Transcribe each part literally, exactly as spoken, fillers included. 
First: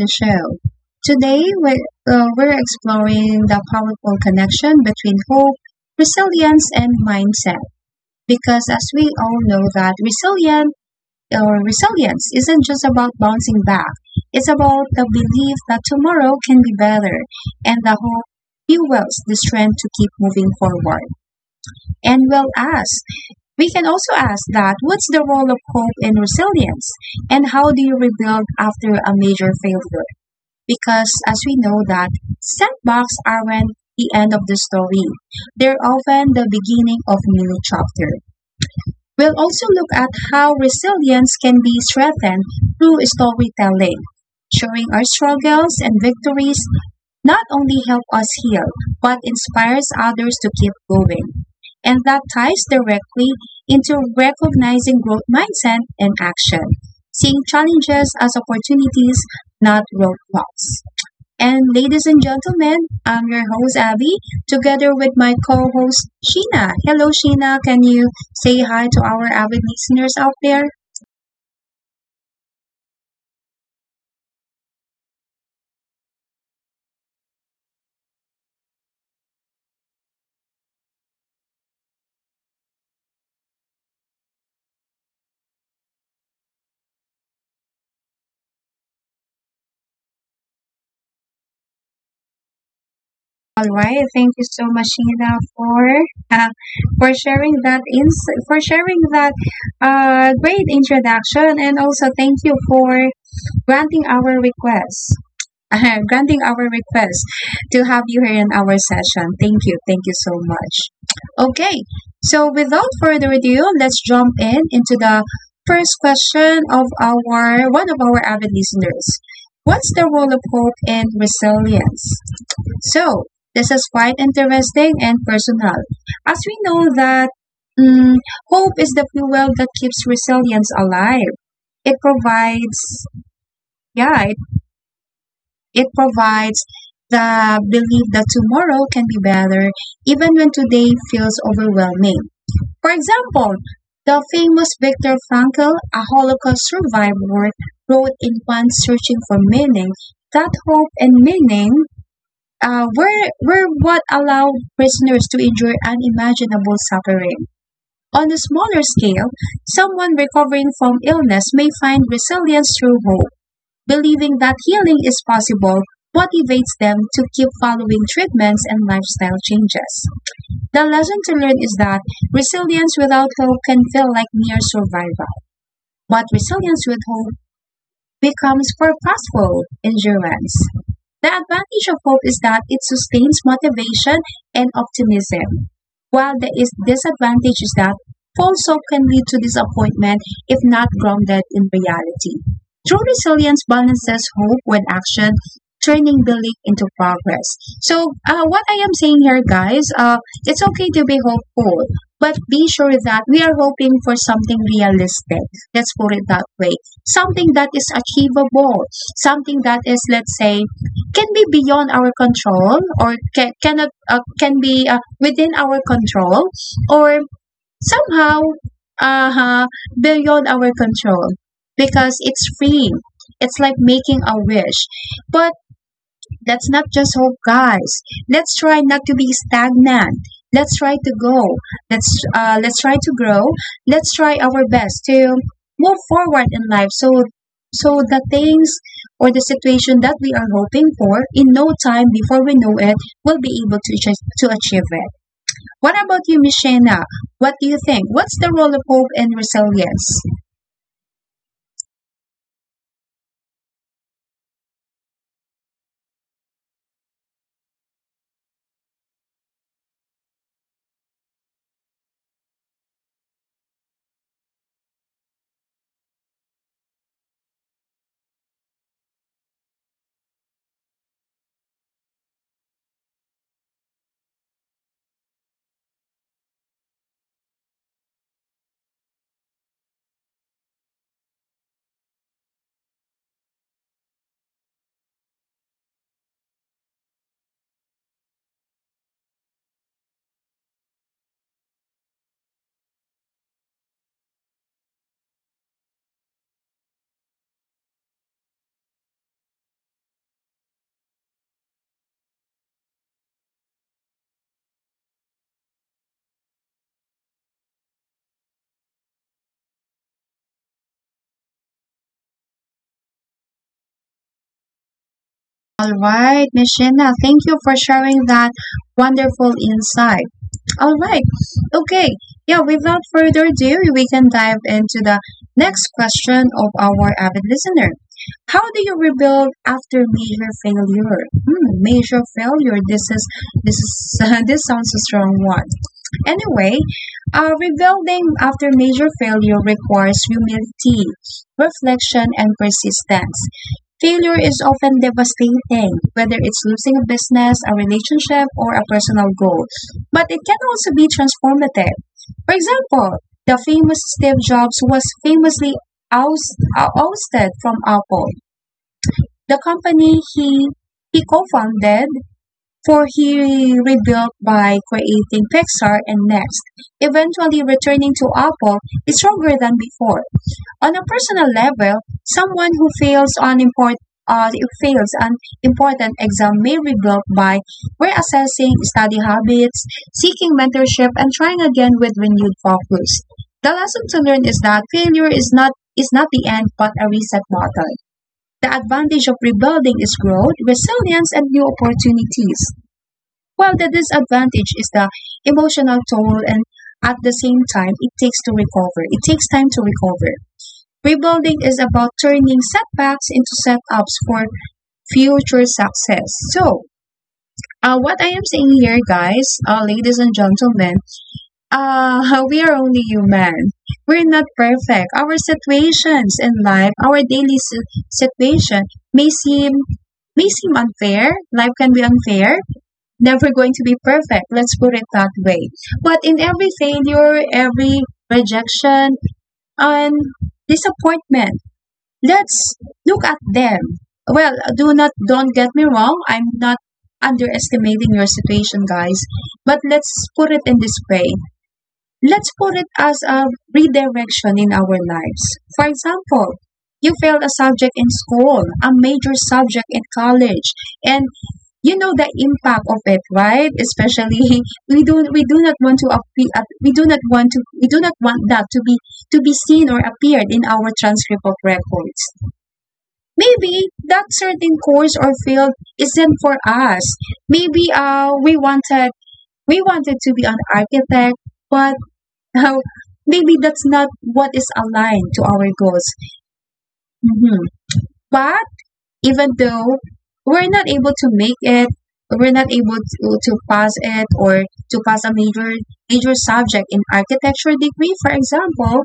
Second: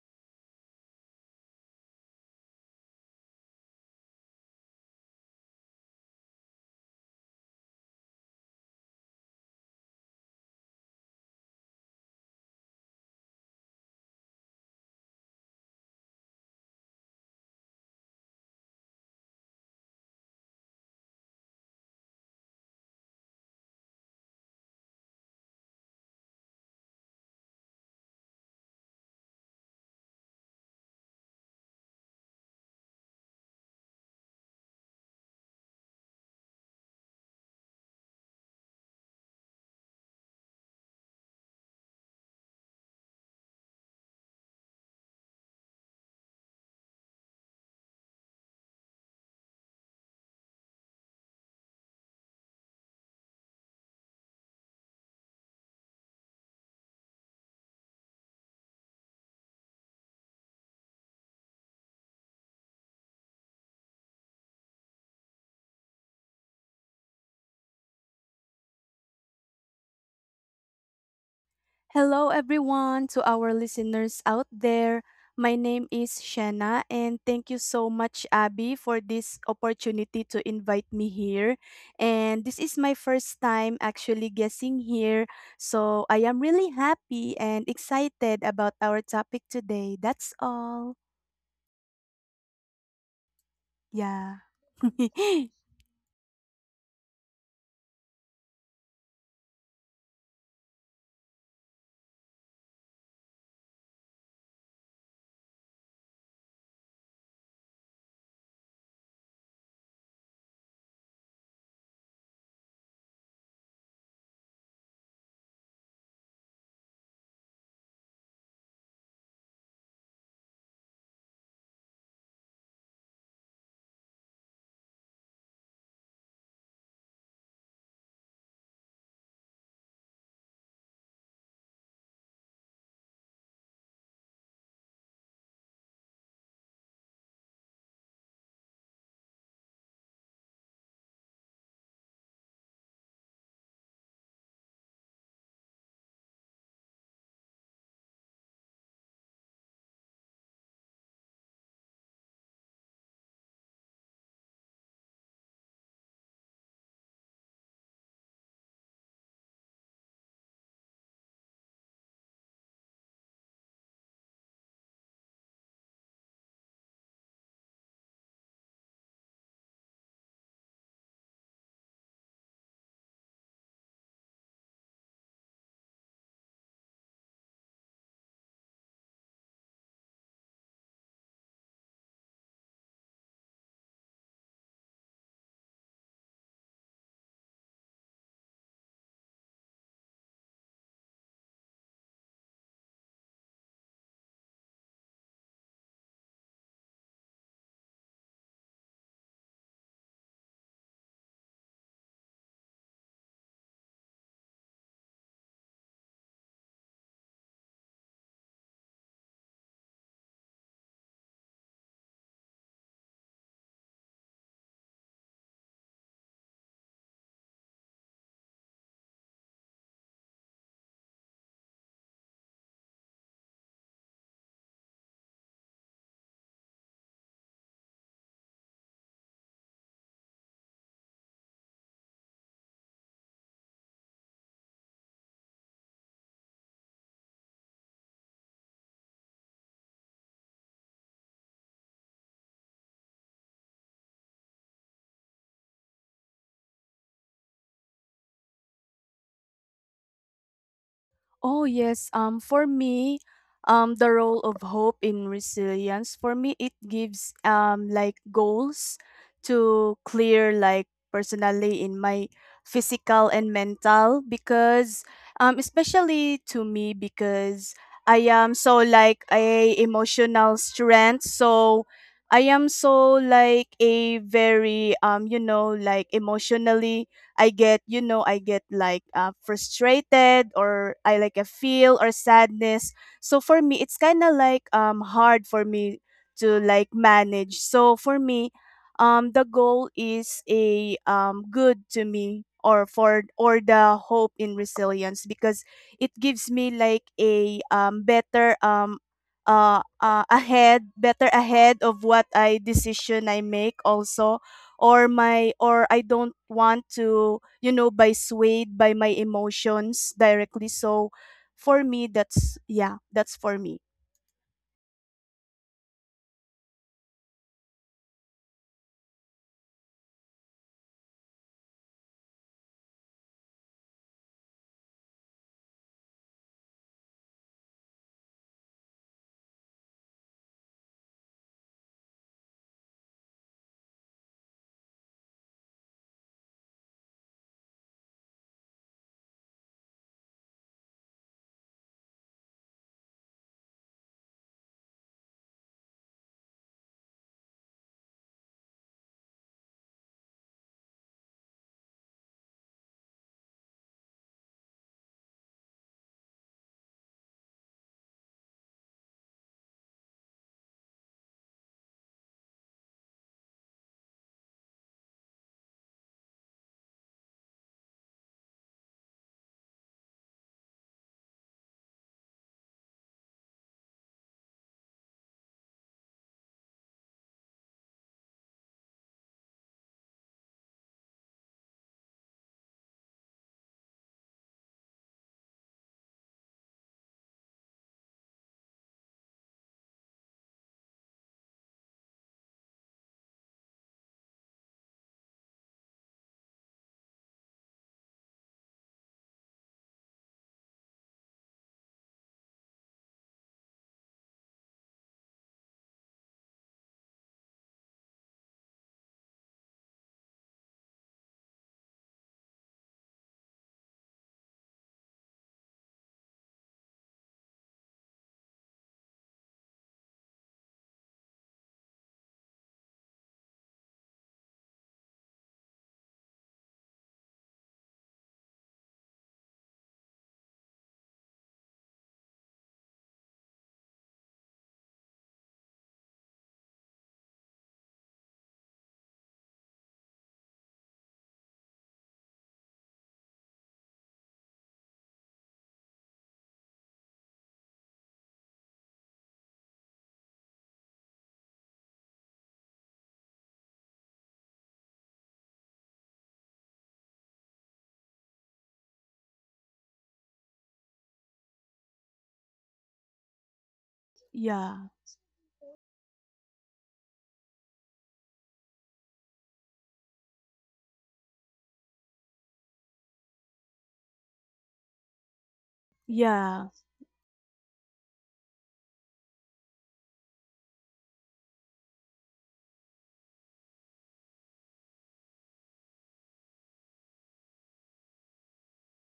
the show. Today, we're, uh, we're exploring the powerful connection between hope, resilience, and mindset. Because as we all know that resilient or resilience isn't just about bouncing back. It's about the belief that tomorrow can be better and the hope fuels the strength to keep moving forward. And well, us we can also ask that what's the role of hope and resilience and how do you rebuild after a major failure? Because as we know that setbacks aren't the end of the story. They're often the beginning of new chapter. We'll also look at how resilience can be strengthened through storytelling, showing our struggles and victories not only help us heal, but inspires others to keep going. And that ties directly into recognizing growth mindset and action, seeing challenges as opportunities, not roadblocks. And ladies and gentlemen, I'm your host Abby, together with my co-host Sheena. Hello, Sheena. Can you say hi to our avid listeners out there? Hello, everyone, to our listeners out there. My name is Shanna, and thank you so much, Abby, for this opportunity to invite me here. And this is my first time actually guessing here, so I am really happy and excited about our topic today. That's all. All right. Thank Yeah. you so much, Sheila, for uh, for sharing that ins- for sharing that uh, great introduction, and also thank you for granting our request. granting our request to have you here in our session. Thank you. Thank you so much. Okay. So without further ado, let's jump in into the first question of our one of our avid listeners. What's the role of hope in resilience? So, this is quite interesting and personal, as we know that mm, hope is the fuel that keeps resilience alive. It provides, yeah, it, it provides the belief that tomorrow can be better, even when today feels overwhelming. For example, the famous Viktor Frankl, a Holocaust survivor, wrote in One Searching for Meaning that hope and meaning uh, were, were what allowed prisoners to endure unimaginable suffering. On a smaller scale, someone recovering from illness may find resilience through hope, believing that healing is possible motivates them to keep following treatments and lifestyle changes. The lesson to learn is that resilience without hope can feel like mere survival, but resilience with hope becomes purposeful endurance. The advantage of hope is that it sustains motivation and optimism, while the is- disadvantage is that false hope can lead to disappointment if not grounded in reality. True resilience balances hope with action, turning belief into progress. So, uh, what I am saying here, guys, uh, it's okay to be hopeful, but be sure that we are hoping for something realistic. Let's put it that way. Something that is achievable, something that is, let's say, can be beyond our control or can, cannot uh, can be uh, within our control or somehow uh, beyond our control because it's free. It's like making a wish, but let's not just hope, guys. Let's try not to be stagnant. Let's try to go. Let's uh, let's try to grow. Let's try our best to move forward in life. So so the things or the situation that we are hoping for in no time before we know it will be able to to achieve it. What about you, Miss Shayna? What do you think? What's the role of hope and resilience? Oh yes. um for me, um the role of hope in resilience for me, it gives um like goals to clear, like personally, in my physical and mental. Because um especially to me, because I am so like a emotional strength, so I am so like a very um you know, like emotionally, I get, you know, I get like uh, frustrated or I like a feel or sadness. So for me, it's kind of like um hard for me to like manage. So for me, um the goal is a um good to me or for or the hope in resilience, because it gives me like a um better um uh, uh ahead, better ahead of what I decision I make also, or my or I don't want to, you know, by swayed by my emotions directly. So for me, that's yeah, that's for me. All right, Miss Shayna, thank you for sharing that wonderful insight. All right. Okay. Yeah, without further ado, we can dive into the next question of our avid listener. How do you rebuild after major failure? Hmm, major failure. This is this is this sounds a strong one. Anyway, uh, rebuilding after major failure requires humility, reflection, and persistence. Failure is often devastating, whether it's losing a business, a relationship, or a personal goal, but it can also be transformative. For example, the famous Steve Jobs was famously oust- uh, ousted from Apple, the company he, he co founded, for he rebuilt by creating Pixar and Next, eventually returning to Apple is stronger than before. On a personal level, someone who fails on import uh, fails an important exam may rebuild by reassessing study habits, seeking mentorship, and trying again with renewed focus. The lesson to learn is that failure is not is not the end but a reset button. The advantage of rebuilding is growth, resilience, and new opportunities, while the disadvantage is the emotional toll and at the same time it takes to recover. It takes time to recover. Rebuilding is about turning setbacks into setups for future success. So, uh, what I am saying here, guys, uh, ladies and gentlemen, uh, we are only human. We're not perfect. Our situations in life, our daily si- situation may seem may seem unfair. Life can be unfair. Never going to be perfect. Let's put it that way. But in every failure, every rejection, and disappointment, let's look at them. Well, do not don't get me wrong, I'm not underestimating your situation, guys. But let's put it in this way. Let's put it as a redirection in our lives. For example, you failed a subject in school, a major subject in college, and you know the impact of it, right? Especially we do we do not want to appear, we do not want to we do not want that to be to be seen or appeared in our transcript of records. Maybe that certain Yeah. course or field isn't for us. Maybe uh we wanted we wanted to be an architect, but uh, maybe that's not what is aligned to our goals. Yeah. Mhm. But even though we're not able to make it we're not able to, to pass it or to pass a major major subject in architecture degree, for example.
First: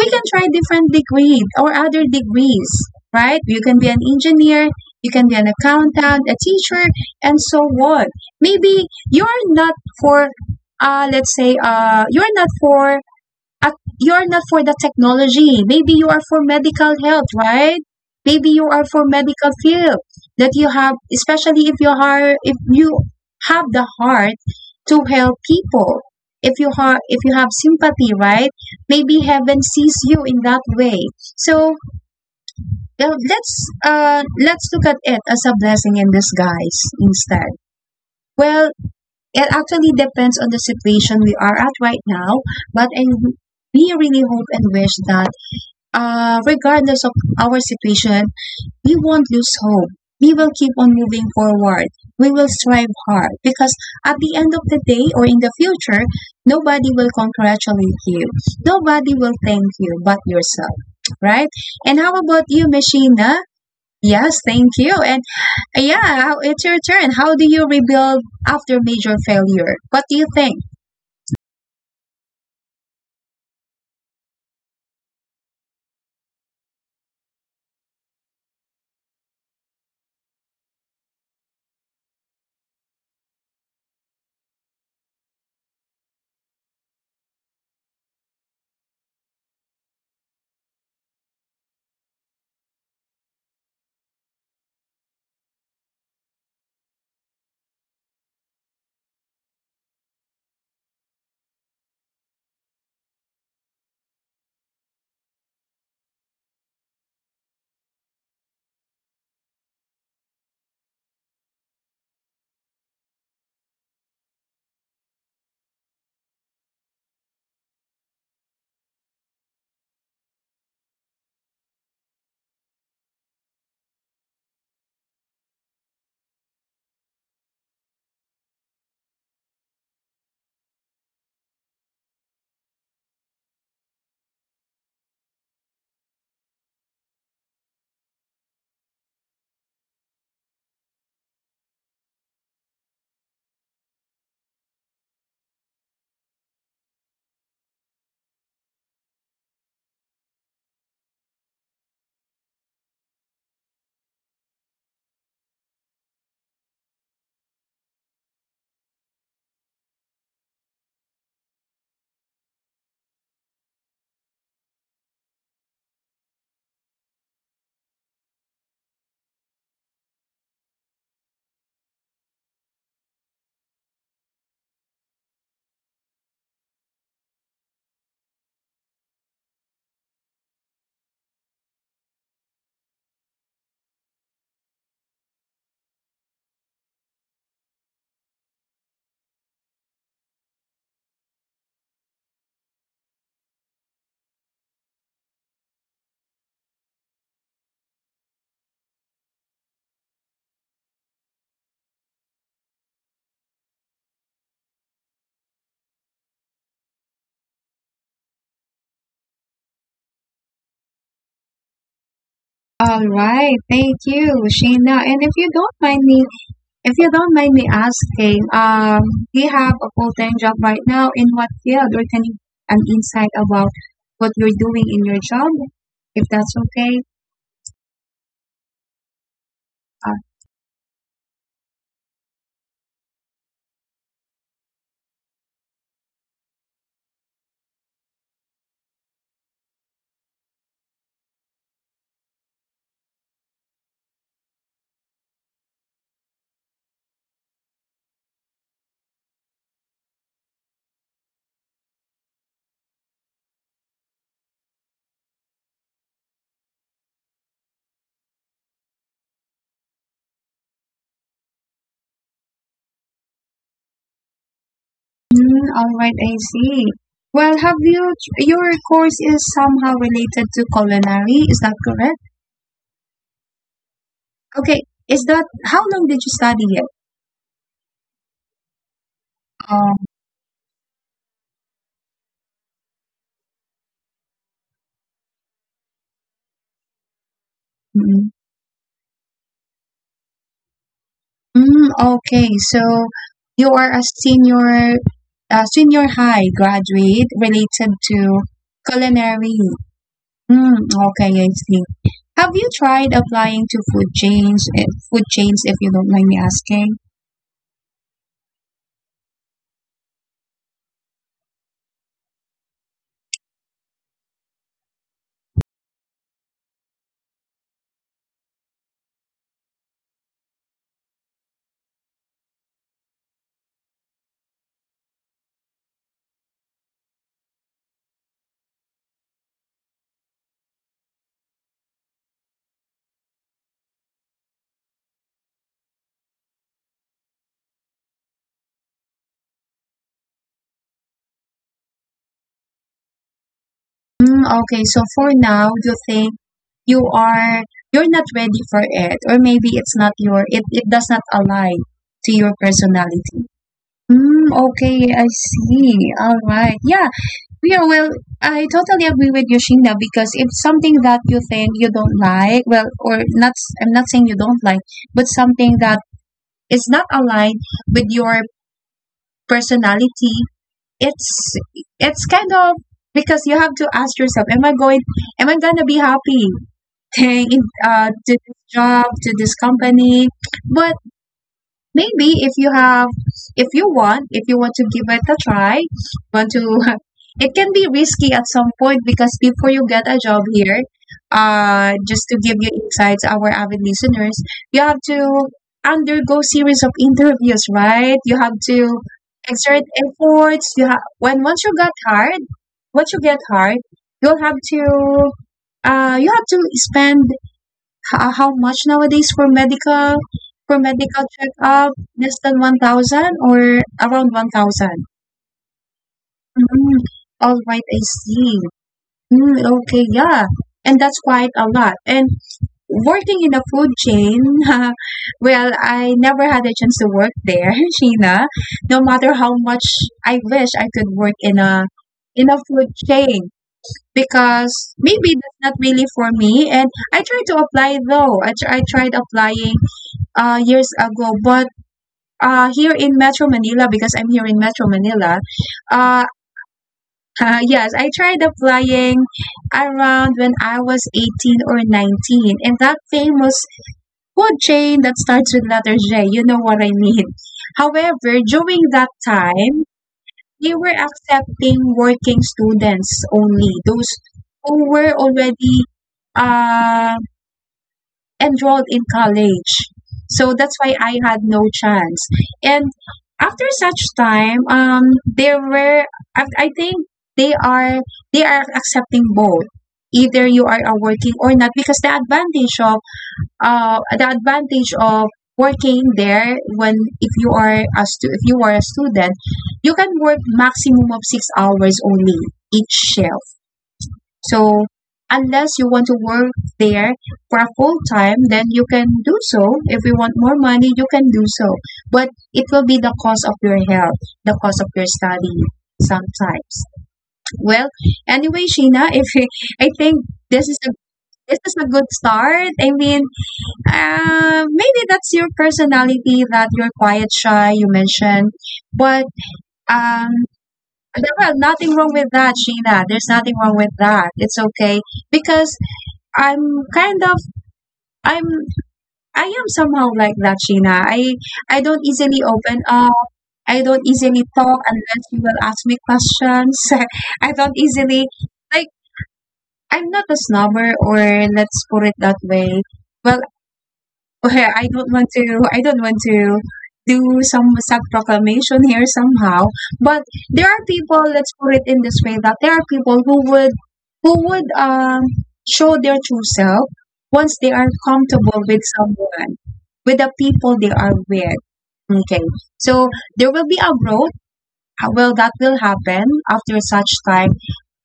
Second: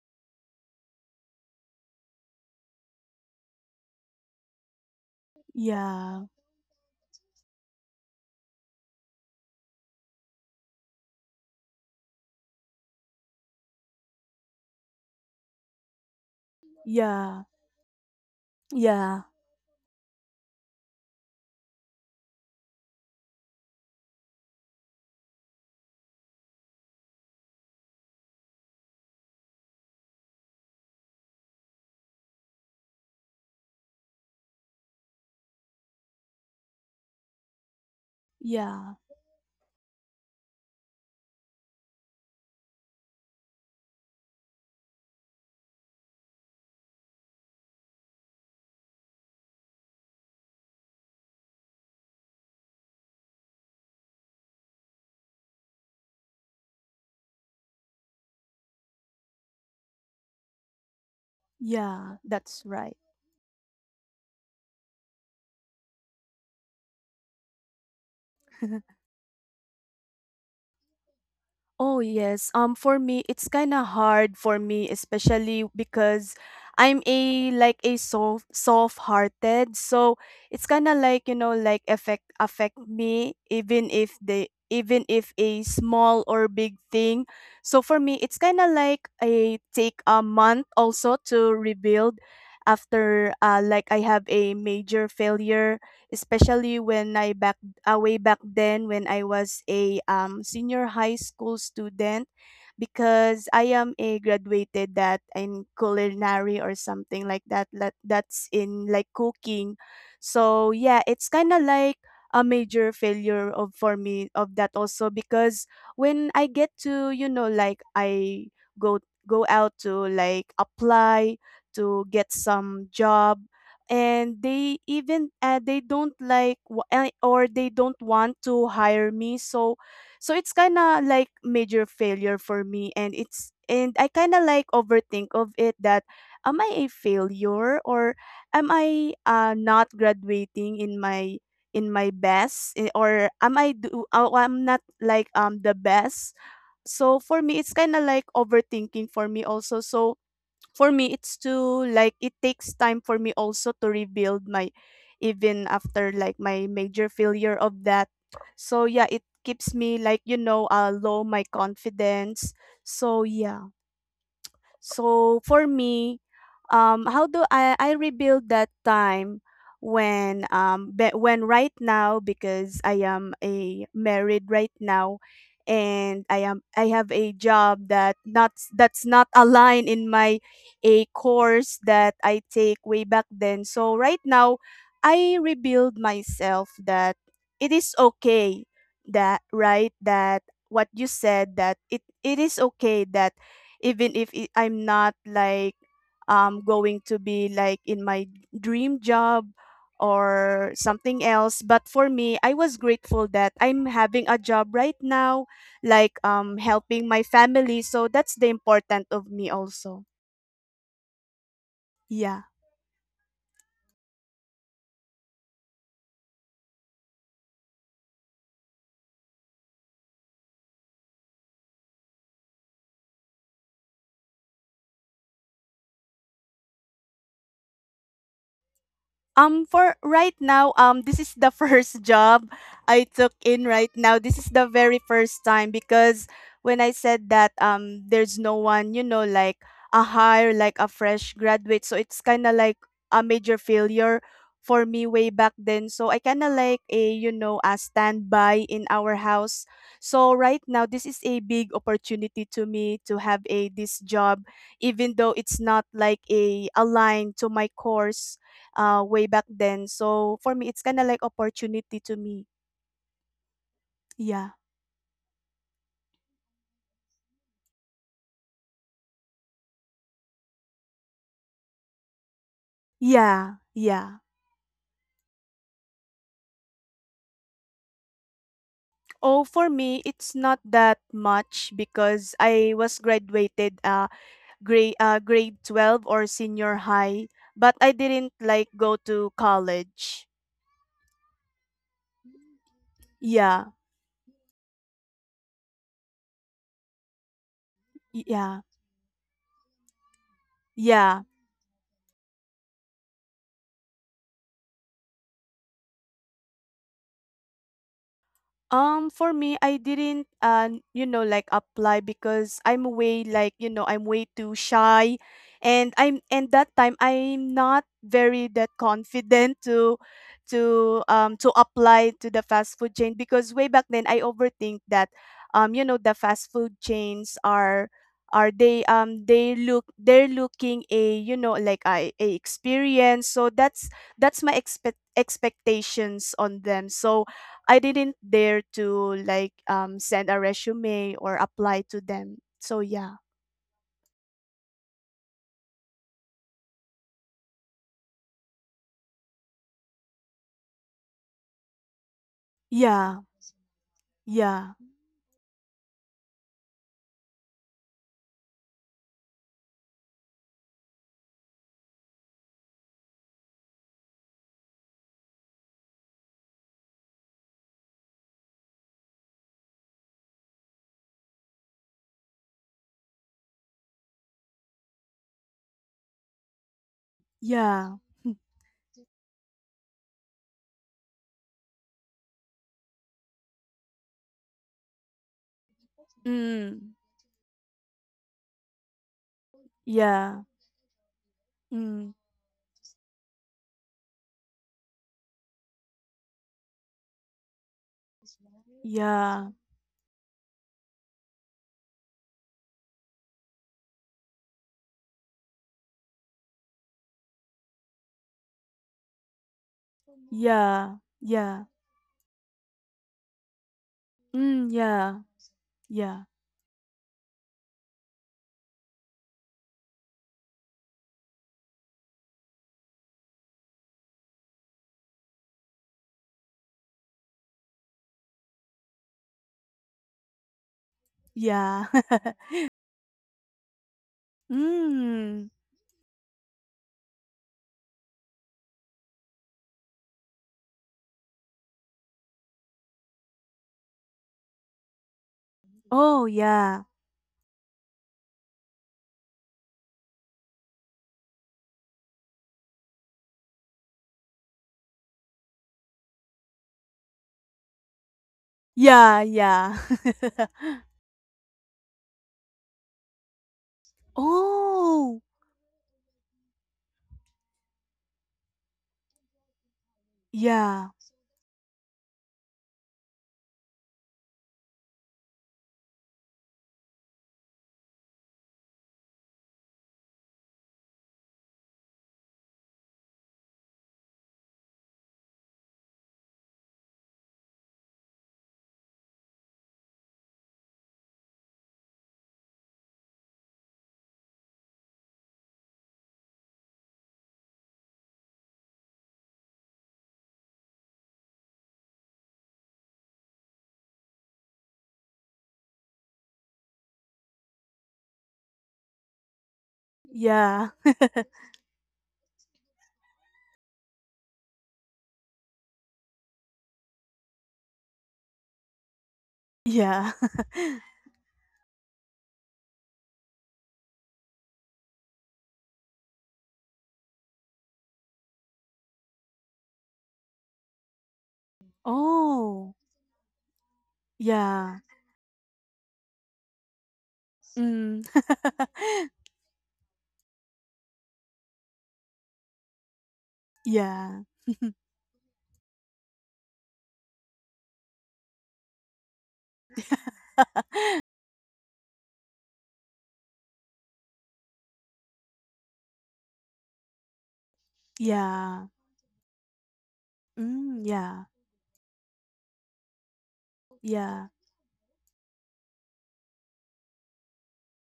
We can try different degree or other degrees, right? You can be an engineer, you can be an accountant, Yeah. a teacher, and so on. Maybe you're not for uh let's say uh you're not for at you're not for the technology. Maybe you are for medical help, Yeah. right? Maybe you are for Yeah. medical field that you have, especially if you are if you have the heart to help people. If you have, if you have sympathy, right? Maybe heaven sees you in that way. So uh, let's uh, let's look at it as a blessing in disguise instead. Well, Yeah. it actually depends on the situation we are at right now, but I we really hope and wish that uh, regardless of our situation, we won't lose hope. We will keep on moving forward. We will strive hard because at the end of the day or in the future, nobody will congratulate you. Nobody will thank you but yourself, right? And how Yeah. about That's you, right. Machina? Yes, thank you. And uh, yeah, how- it's your turn. How do you rebuild after major failure? What do you think? Oh yes. Um for me, it's kind of hard for me, especially because I'm a like a soft soft-hearted. So it's kind of like, you know, like affect affect me, even if they, even if a small or big thing. So for me, it's kind of like I take a month also to rebuild after uh, like I have a major failure, especially when I backtrack uh, way back then when I was a um, senior high school student, because I am a graduated that in culinary or something like that, that that's in like cooking. So yeah, it's kind of like a major failure of for me of that also, because when I get to, you know, like I go go out to like apply to get some job, and they even uh, they don't like wa- uh, or they don't want to hire me. So so it's kind of like major failure for me, and it's, and I kind of like overthink of it, that am I a failure, or am I uh, not graduating in my in my best, eh, or am I do uh, I'm not like um the best. So for me, it's kind of like overthinking for me also. So for me, it's to like it takes time for me also to rebuild my, even after like my major failure of that. So yeah, it keeps me like, you know, uh low my confidence. So yeah. So for me, um, how do I, I rebuild that time when um be- when right now, because I am a married right now, and I am I have a job that not that's not aligned in my a course that I take way back then. So right now, I rebuild myself that it is okay, that right, that what you said, that it it is okay that even if it, I'm not like um going to be like in my dream job or something else. But for me, I was grateful that I'm having a job right now, like um helping my family. So that's the important of me also. Yeah. All right, thank you, Sheena. And if you don't mind me if you don't mind me asking, um, do you have a full-time job right now? In what field? Or can you an insight about what you're doing in your job, if that's okay? Um, for Uh, right now, um, this is the first job I took in right now. This is the very first time, because when I said that, um, there's no one, you know, like a hire, like a fresh graduate. So it's kind of like a major failure for me way back then. So I kind of like a, you know, a standby in our house. So right now, this is a big opportunity to me to have a this job, even though it's not like a aligned to my course uh, way back then. So for me, it's kind of like opportunity to me. Yeah. mm, all right, I see. Well, have you your course is somehow related to culinary? Is that correct? Yeah. Yeah. Okay, is that how long did you study it? Oh, for Um, me, it's not that much because I was graduated uh grade uh grade twelve or senior high, but I mm, didn't like go to college. mm, okay, so Yeah. you are a senior, a senior high graduate related to Yeah. culinary. Mm, Yeah. okay, I see. Have you tried applying to food chains, eh, food chains if you don't mind me asking? Um, for me, I didn't, uh, you know, like apply because I'm way like, you know, I'm way too shy, and I'm and that time I'm not very that confident to, to um to apply to the fast food chain, because way back then I overthink that, um, you know, the fast food chains are are they um they look they're looking a, you know, like a, a experience. So that's that's my expect expectations on them. So I didn't dare to like um send a resume or apply to them. So yeah. Mm, okay, so for now, you think you are you're not ready for it or maybe it's not your it, it does not align to your Yeah. personality. Mm, Yeah. okay, I see. All right. Yeah, yeah, well, I totally agree with you, Sheena, because if something that you think you don't like, well, or not, I'm not saying you don't like, but something that is not aligned with your personality, it's it's kind of, because you have to ask yourself am i going am I gonna be happy staying in Yeah. uh, to this job, to this company. But maybe if you have if you want if you want to give it a try, want to Mm. it can be risky at some point, because before you get a job Yeah. here, uh Mm. just to give you insights, our avid listeners, you have to undergo series of interviews, right? You have to Yeah. exert efforts. You have when once you got hired, once you get hired, you'll have to uh you have to spend how, how much nowadays for medical for Yeah. medical Yeah. checkup? Less than one thousand or around one Mm, thousand? yeah. Yeah. Mm, all right, I see. Mm, okay, yeah, and that's quite a lot. And working in the food chain, well, I never had a chance to work there, Sheena. No matter how much I wish I could work in a Yeah. in a food chain, because maybe mm. that's not really for me. And I tried to apply though. I, tr- I tried applying uh, years ago, but uh, here in Metro Manila, because I'm here in Metro Manila, uh, Oh yeah. uh, yes, I tried applying around when I was eighteen or nineteen. And that famous food chain that starts with letter J, you know what I mean. However, during that Yeah, time, yeah. they were accepting working students only, those who were oh. already um enrolled in college. So that's Yeah. why I had no chance. And after such time, um, there were I, I think they are they are accepting both. Either you are uh, working or not, because the advantage of uh the advantage of working there when if you are a stu- if you are a student, you can work maximum of six hours only each shift. So unless you want to work there for a full time, then you can do so. If you want more money, you can do so. But it will be the cost of your health, the cost of your study sometimes. Well, anyway, Sheena, if you, I think this Yeah. is a this is a good start. I mean, uh, maybe that's your personality that you're quiet, shy. You mentioned, but Yeah. um, there- well, nothing wrong with that, Sheena. There's nothing wrong with that. It's okay because I'm kind of I'm I am somehow like that, Sheena. I I don't easily open oh. up. I don't easily talk Yeah. unless you will ask me questions. I don't Mm. easily like I'm not a snobber, or let's put it that way. Well, yeah. where I don't want to I don't want to do some sad proclamation here somehow. But there are people, let's put it in this way, that there are people who would who would um show their true self once they are comfortable Yeah. with someone, with the people they Mm, are yeah. with. Okay. So there will be a growth Yeah. uh, well, that will happen after such time.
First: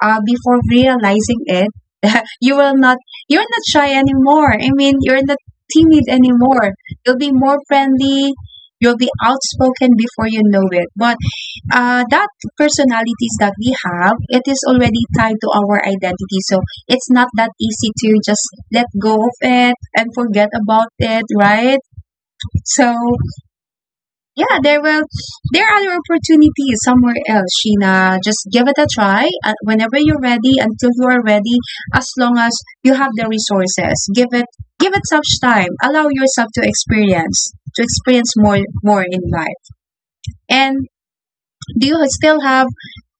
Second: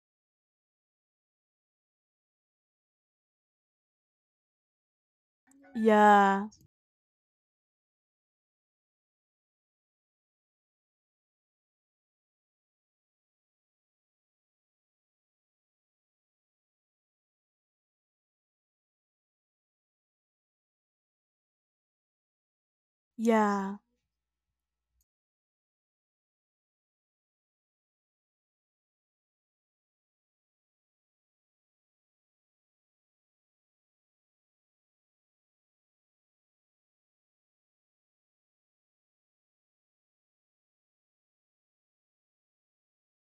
Uh, before realizing it, you will not. You're not shy anymore. I mean, you're not timid Yeah. anymore. You'll be more friendly. You'll be outspoken before you know it. But uh, that personalities that we have, it is already tied to our identity. So it's not that easy to just let go of it and forget about it, right? So Yeah. yeah, there will there are other opportunities somewhere else, Sheena. Just give it a try uh, whenever you're ready, until you are ready, as long as you have the resources. Give it give it such time. Allow yourself to experience to experience more more in life. And do you still have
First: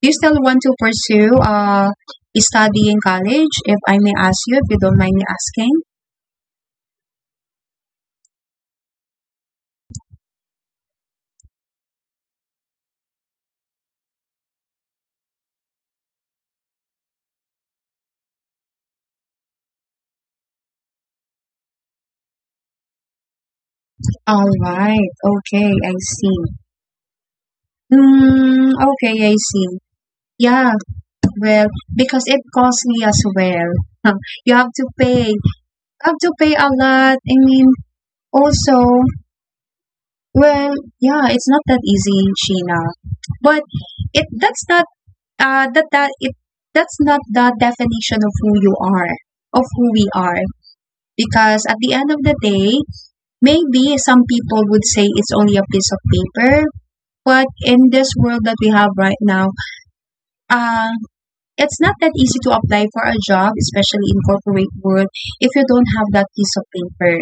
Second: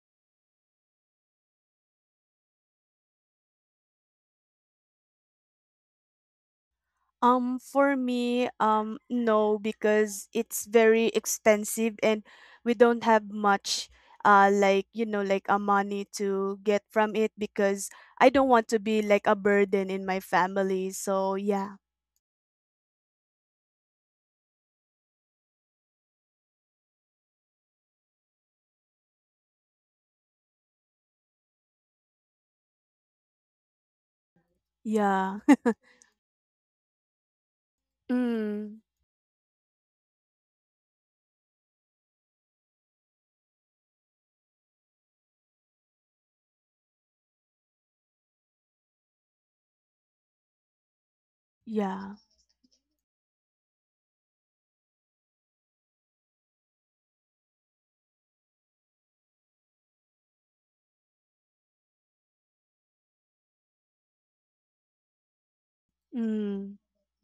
do you still want to pursue uh study in college if I may ask you if you don't mind me asking? Um, for me, um, no, because it's very expensive, and we don't have much uh like, you know, like a money to get from it, because I don't want to be like a burden in my family. So yeah. All right. Okay, I see. Mm, okay, I see. Yeah, well, because it costs me as well. You have to pay. Yeah. You have to pay a lot. I mean, also, Mm. well, yeah, it's not that easy, Sheena. But it that's not uh that that it that's not the definition of who you are, of who we are. Because at the end Yeah. of the day, maybe some people would say it's only a piece of paper, but in this world that we have right now, uh, it's not that easy to apply for a job, especially in corporate world, if you don't have that piece of Mm. paper.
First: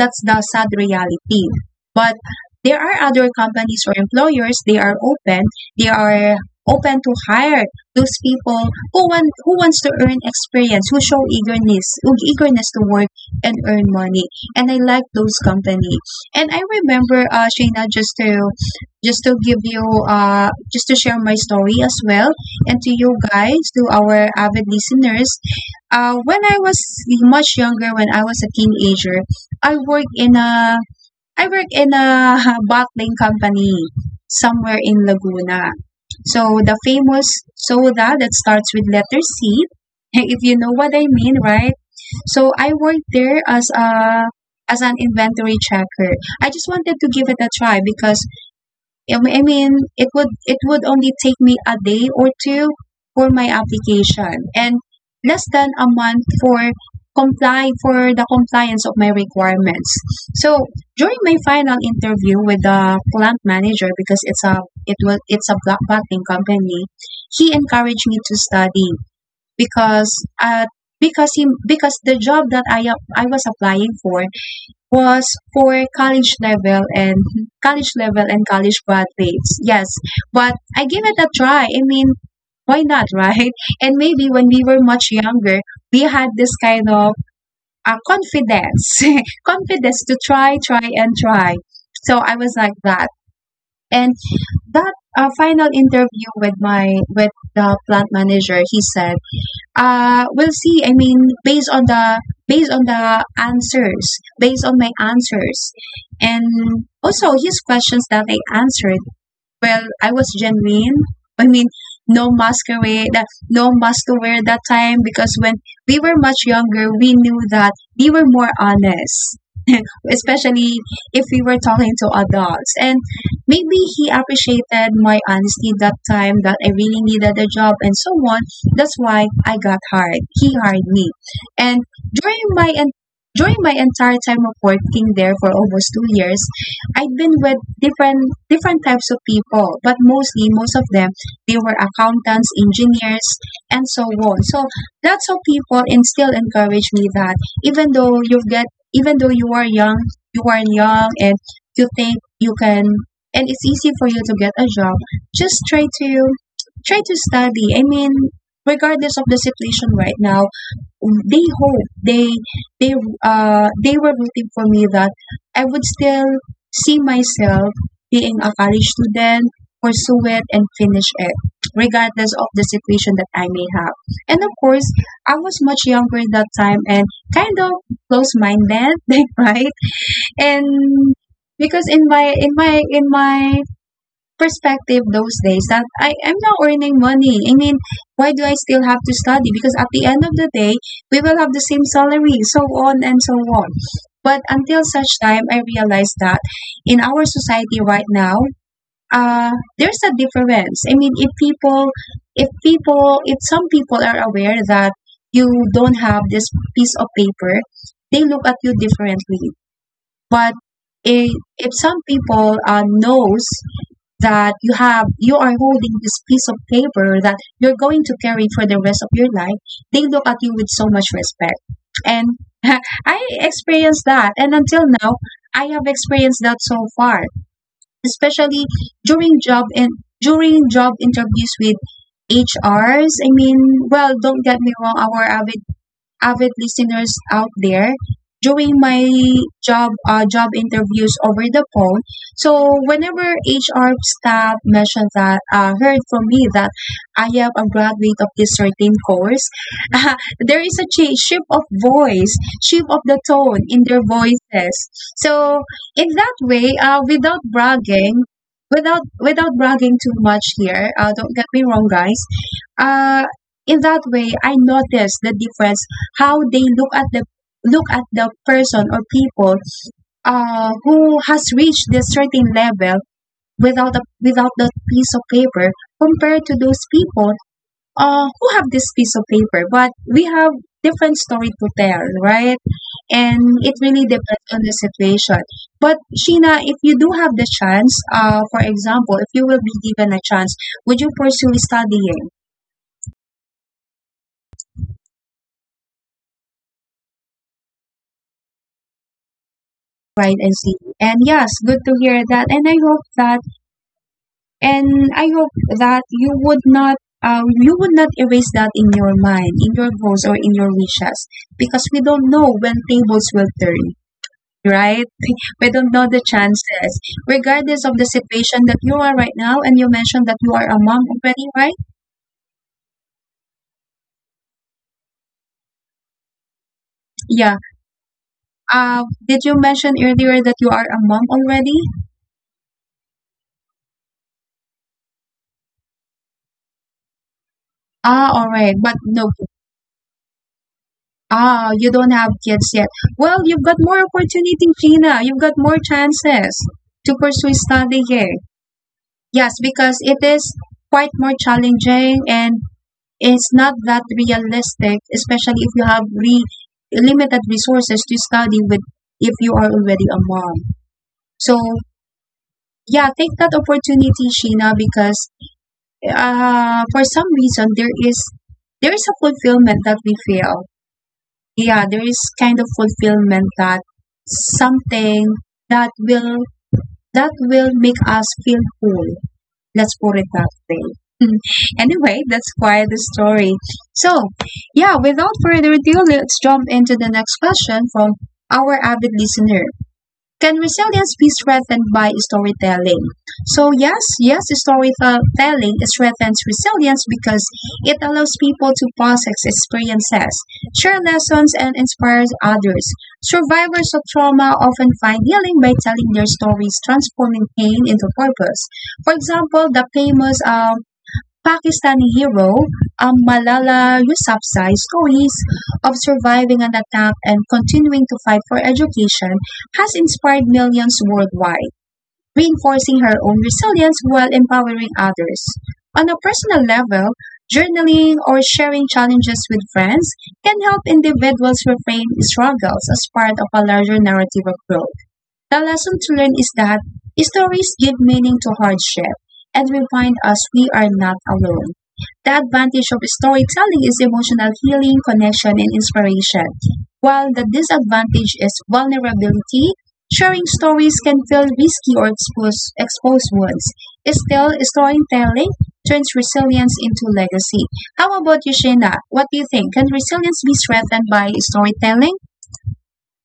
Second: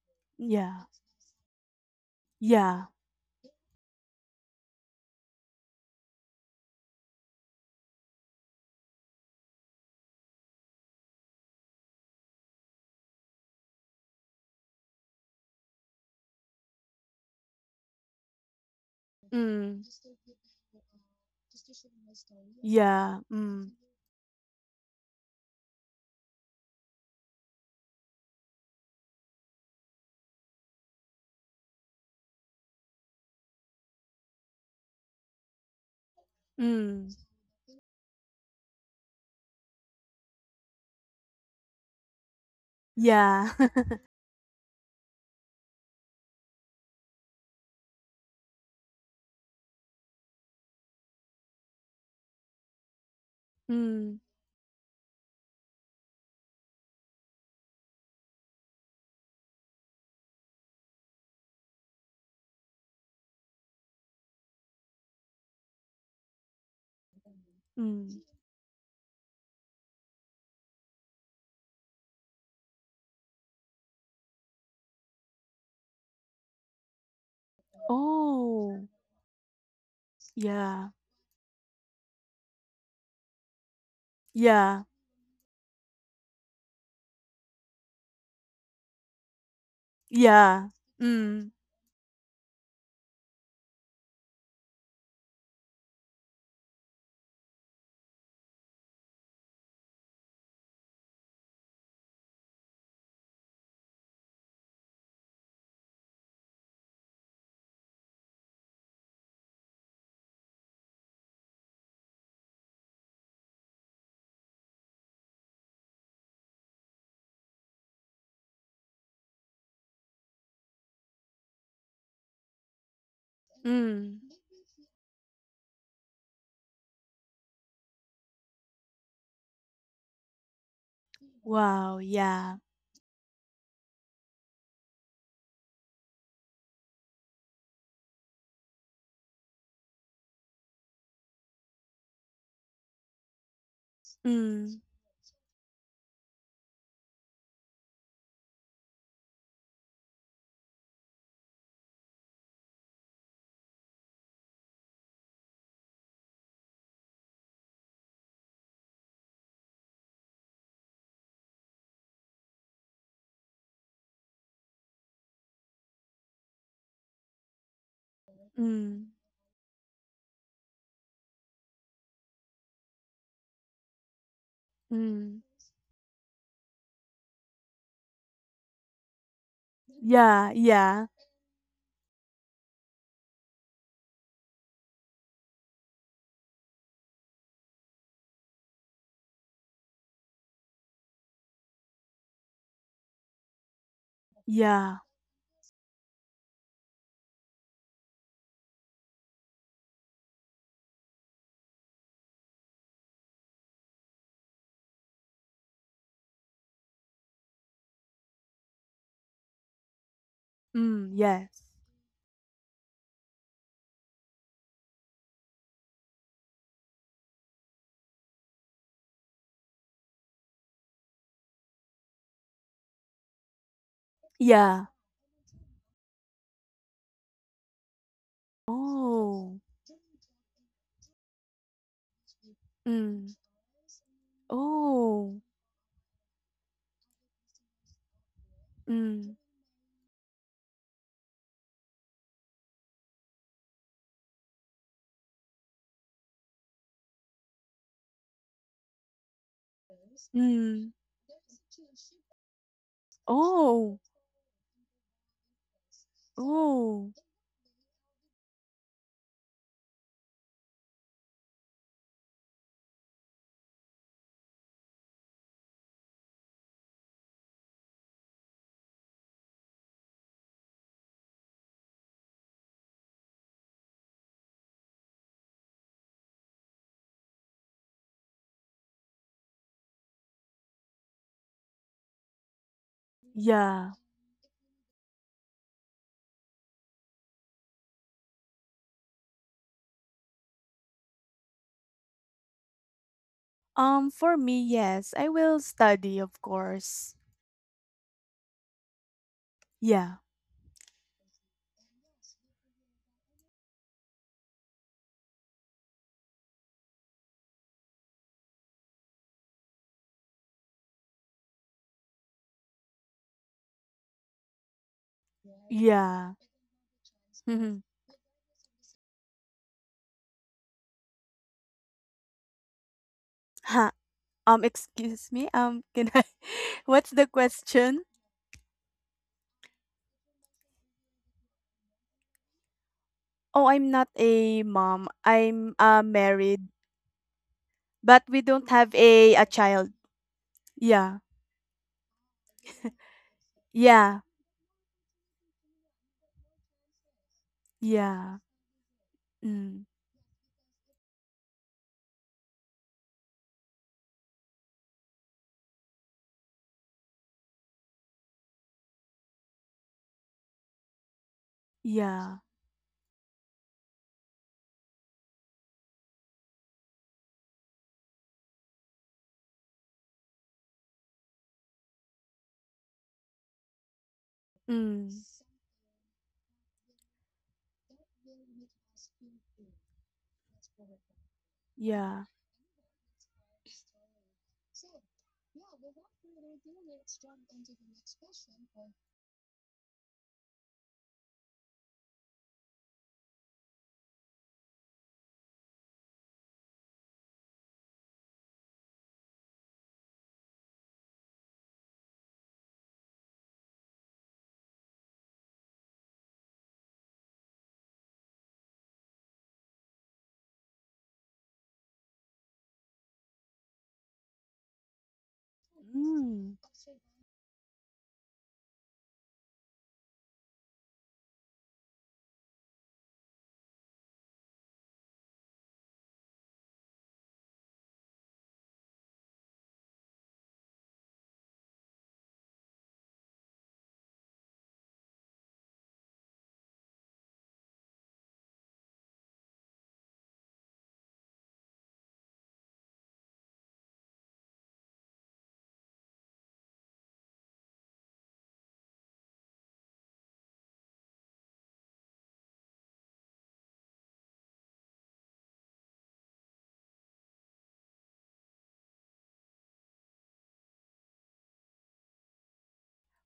That's the sad Yeah. reality. But there Yeah. are other companies or employers, they are open, they are open to hire those people who want who wants to earn experience, who show eagerness, who eagerness to work and earn money. And I like those company. And I remember uh Shayna, just to just to give you Mm. uh just to share my story as well and to you Yeah. guys, Mm. to our avid listeners. Uh, when I was much younger, when I was a teenager, I worked in a I worked in a bottling company somewhere in Laguna. So the Mm. famous soda that starts with letter C, if you know what I mean, right? So I worked there Yeah. as a as an inventory checker. I just wanted to give it a try because I I mean, it would it would only take me a day or two for my Mm, application and less than a month for comply for the compliance of my requirements. So during my final interview with the plant manager because it's a it was it's a black bottling company, he encouraged me mm. to study because uh because he because the job that I ap- I was applying for was for college level and college level and college Oh, graduates. Yes, but I yeah, give it a try. I mean, why not, right? And maybe when we were yeah, much younger, we had this kind of uh, confidence, confidence to try, yeah. try, and try. Mm, So I was like that. And that uh, final interview with my with the plant manager, he said, uh, we'll see. I mean, based on the based on the answers, based on my answers, and also his questions that I answered, well, I was genuine. I mean, no masquerade, uh, no mask to wear that time because when we were much younger, we knew that we were more honest, especially if we were talking to adults. And maybe he mm. appreciated my honesty that time that I really needed a job and so on. That's why I got hired. He hired me. And Wow, during yeah. my en- during my entire time of working there for almost two years, I've been with different different types of people, but mostly most of them they were accountants, engineers, and so on. So Mm, lots of people instill encourage me that even though you get even though you are young, you are young and you think you can and it's easy for you to get a job, just try to try to study. I mean, regardless of the situation right now, they hope they they uh they were rooting for me that I would still see myself being a college mm, student, pursue it, and finish it, regardless of the situation that I may have. And of course, I was mm. much younger that time and kind of close minded, like right? And Yeah, yeah, because in my in my in my perspective those days that I am now earning money. I mean, why do I still have to study? Because at the end of the day, we will have the same salary, so on and so on. But until such yeah. time, I realized that in our society right now, uh, there's a difference. I mean, if people, if people, if some people are aware that you don't have this piece of paper, they look at you differently. But Mm, if, if yes. some people uh, knows that you have you are holding this piece of paper that you're going to carry for the rest of your life, they look at you with so much respect and I experienced that, and until Yeah. now I have experienced that so far, especially during job Oh, and during job interviews with HRs. I mm. mean, well, don't get me wrong, our Oh, average avid listeners out there, doing my mm, job uh, job interviews over the phone. So whenever H R staff mentioned that uh, heard from me that I am a graduate of this certain course, there is a mm. change, shift of voice, shift of the tone in their Oh, voices. So in that way, uh, oh. without bragging. Without without bragging too much here, uh, don't get me wrong, guys. Uh, in that way, I noticed the difference how they look at the look at the person or people uh, who has reached this certain level without a, without that piece of paper compared to those people uh, who have this piece of paper but we have different story to tell, right? And it really Yeah. depends on the situation, but Sheena, if you do have the chance, uh, for example, if you will be given a chance, would you pursue studying? Um, for me, yes, I will study, of course. Yeah, Right, and see, and yes, good to hear that, and i hope that and I hope that you would not uh, you would not erase that in your mind, in your goals or in your wishes, because we don't know when tables will turn, right? We don't know the yeah. chances, regardless of the situation that you are right now. And you mentioned that you are a mom already, right? Ha. Um, excuse me, um, can I what's the Yeah. question? Uh, did you mention earlier that you are a mom already? Oh, I'm not a mom. I'm, uh, married, but Ah, we all right, don't but have no. a a child. Yeah. Ah, you don't have kids yet. Well, you've got more Yeah. opportunity, Gina. You've got more chances to pursue study here. Yeah. Yes, Mm. because it is quite more challenging and it's not that realistic, especially if you have re- limited resources to study with if you are already a mom. So Yeah. yeah, take that opportunity, Sheena, because uh, for some reason there is there is a fulfillment that we feel. Yeah, there is kind of fulfillment that Mm. something that will that will make us feel whole. Let's put it that way. Anyway, Yeah. that's quite the story. So, yeah, without further ado, let's jump into the next question from our avid listener. Can resilience be strengthened by storytelling? So, yes, yes, storytelling strengthens resilience because it allows people to process experiences, share lessons, and inspire others. Survivors of trauma often find healing by telling their stories, transforming pain into purpose. For example, the famous um, Pakistani hero um, Malala Yousafzai stories of Mm. surviving an attack and continuing to fight for education has inspired millions worldwide, reinforcing her own resilience while empowering others. On a personal level, journaling or sharing challenges with friends can help individuals reframe struggles as part of a larger narrative of growth. The lesson to learn is that stories give meaning to hardship and remind us we are not alone. The advantage of storytelling is emotional healing, connection, and inspiration, while the disadvantage is vulnerability. Sharing stories can feel risky or expose, expose wounds. Still, storytelling turns resilience into legacy. How about you, Shayna? What do you think? Can resilience be strengthened by storytelling?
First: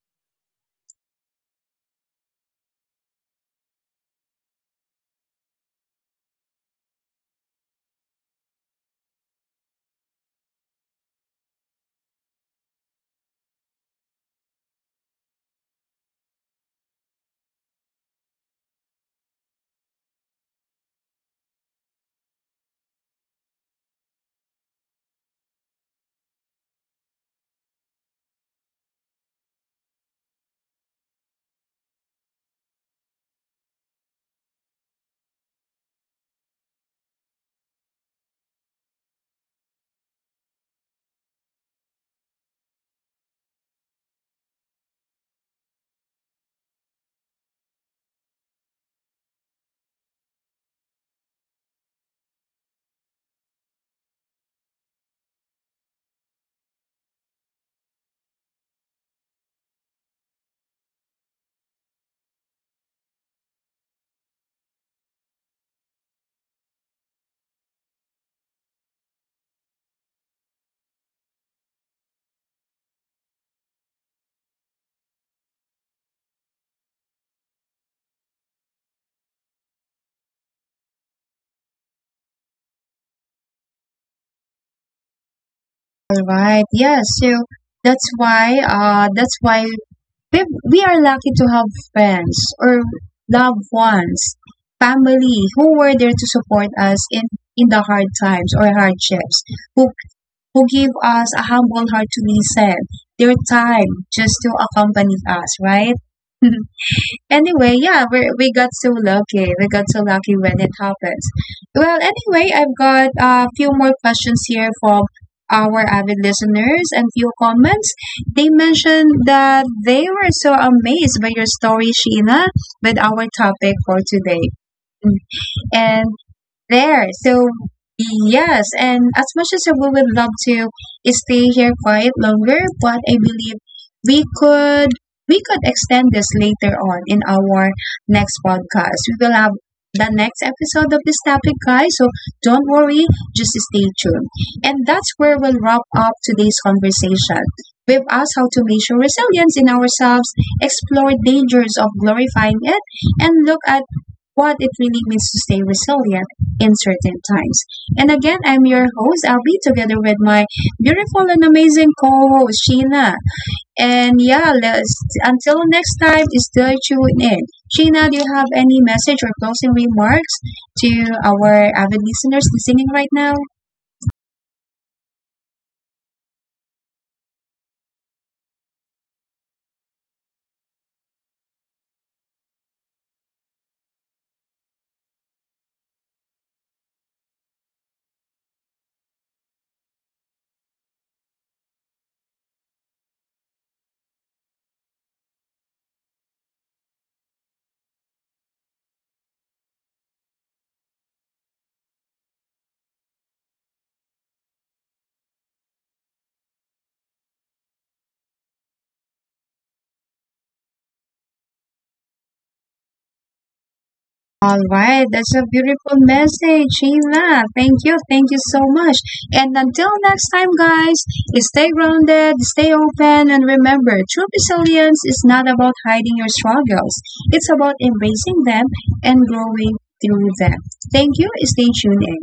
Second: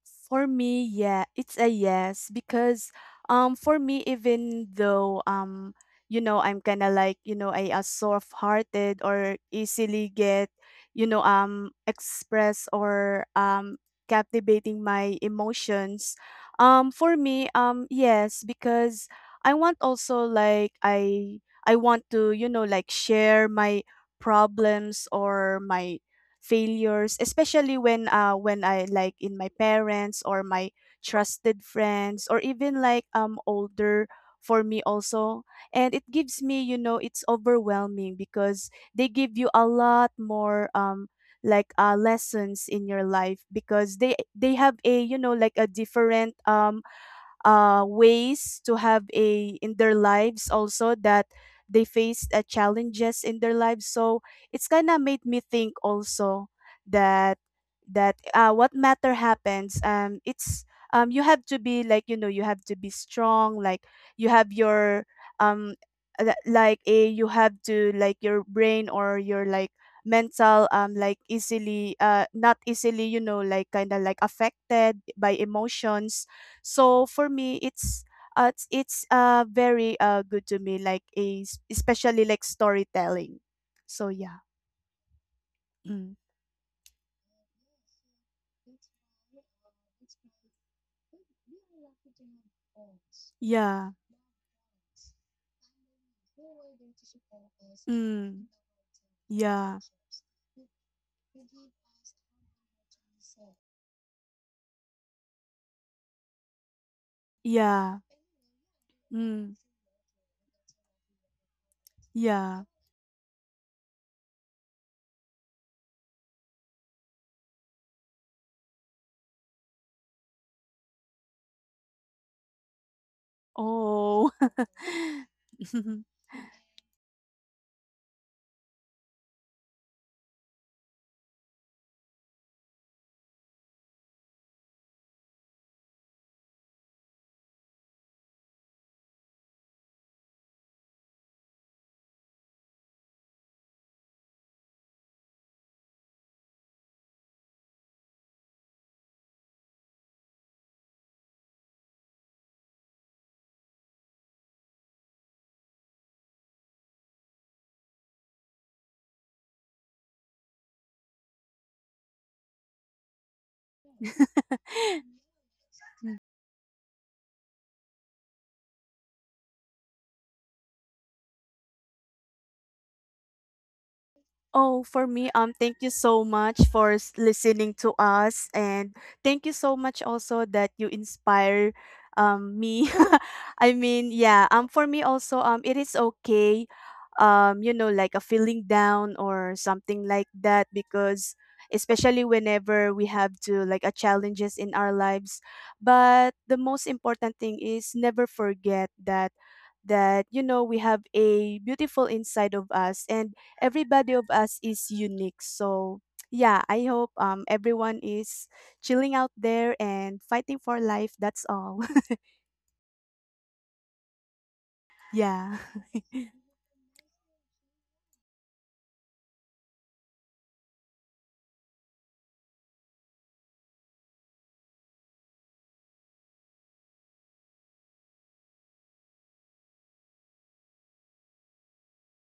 For me, yeah, it's a yes, because um for me, even though um you know, I'm kind of like, you know, a, a soft-hearted, or easily get, you know, um express, or um captivating my emotions. Um for me, um yes, because I want also, like I I want to, you know, like share my problems or my failures, especially when uh when I like in my parents or my trusted friends, or even like um older, for me also. And it gives me, you know, it's overwhelming, because they give you a lot more um like uh lessons in your life, because they they have a, you know, like a different um uh, ways to have a in their lives also, that they faced uh, challenges in their lives. So it's kind of made me think also that that uh, what matter happens, um it's um you have to be like, you know, you have to be strong, like you have your um uh, like a, you have to like your brain or your like mental, um like easily uh not easily, you know, like kind of like affected by emotions. So for me, it's uh, it's, it's uh very uh good to me like a s- especially like storytelling. So yeah. Mm. All right. Yeah. So that's why uh that's why we, we are lucky to have friends or loved Yeah. ones, family who were there to support us in in the hard Mm. times or hardships, Yeah. who who give us a humble heart to listen, their time just to accompany us, right? Anyway, Yeah. yeah, we we got so lucky. Mm. We got so lucky when it happens. Well, anyway, Yeah. I've got a few more questions here from our avid listeners and few comments. They mentioned that they were so amazed by your story, Sheena, with our topic for Oh. today. And there. So, yes, and as much as we would love to stay here quite longer, but I believe we could we could extend this later on in our next podcast. We will have the next episode of this topic, guys. So don't worry, just stay tuned. And that's where we'll wrap up today's conversation. We've asked how to measure resilience in ourselves, explore dangers of glorifying it, and look at what it really means to stay resilient in certain times. And again, I'm your host. I'll be together with my beautiful and amazing co-host Sheena. And yeah, let's until next time, stay tuned in. Sheena, do you have any message or closing remarks to our avid listeners listening right now? Oh, for me, um, thank you so much for s- listening to us, and thank you so much also that you inspire, um, me. I mean, yeah, um, for me also, um, it is okay, um, you know, like a feeling down or something like that, because especially whenever we have to like a challenges in our lives. But the most important thing is never forget that that you know, we have a beautiful inside of us, and everybody of us is unique. So yeah, I hope um everyone is chilling out there and fighting for life. That's all. All right, that's a yeah beautiful message, Sheila. Thank you, thank you so much. And until next time, guys, stay grounded, stay open, and remember true resilience is not about hiding your struggles, it's about embracing them and growing through them. Thank you, stay tuned. In.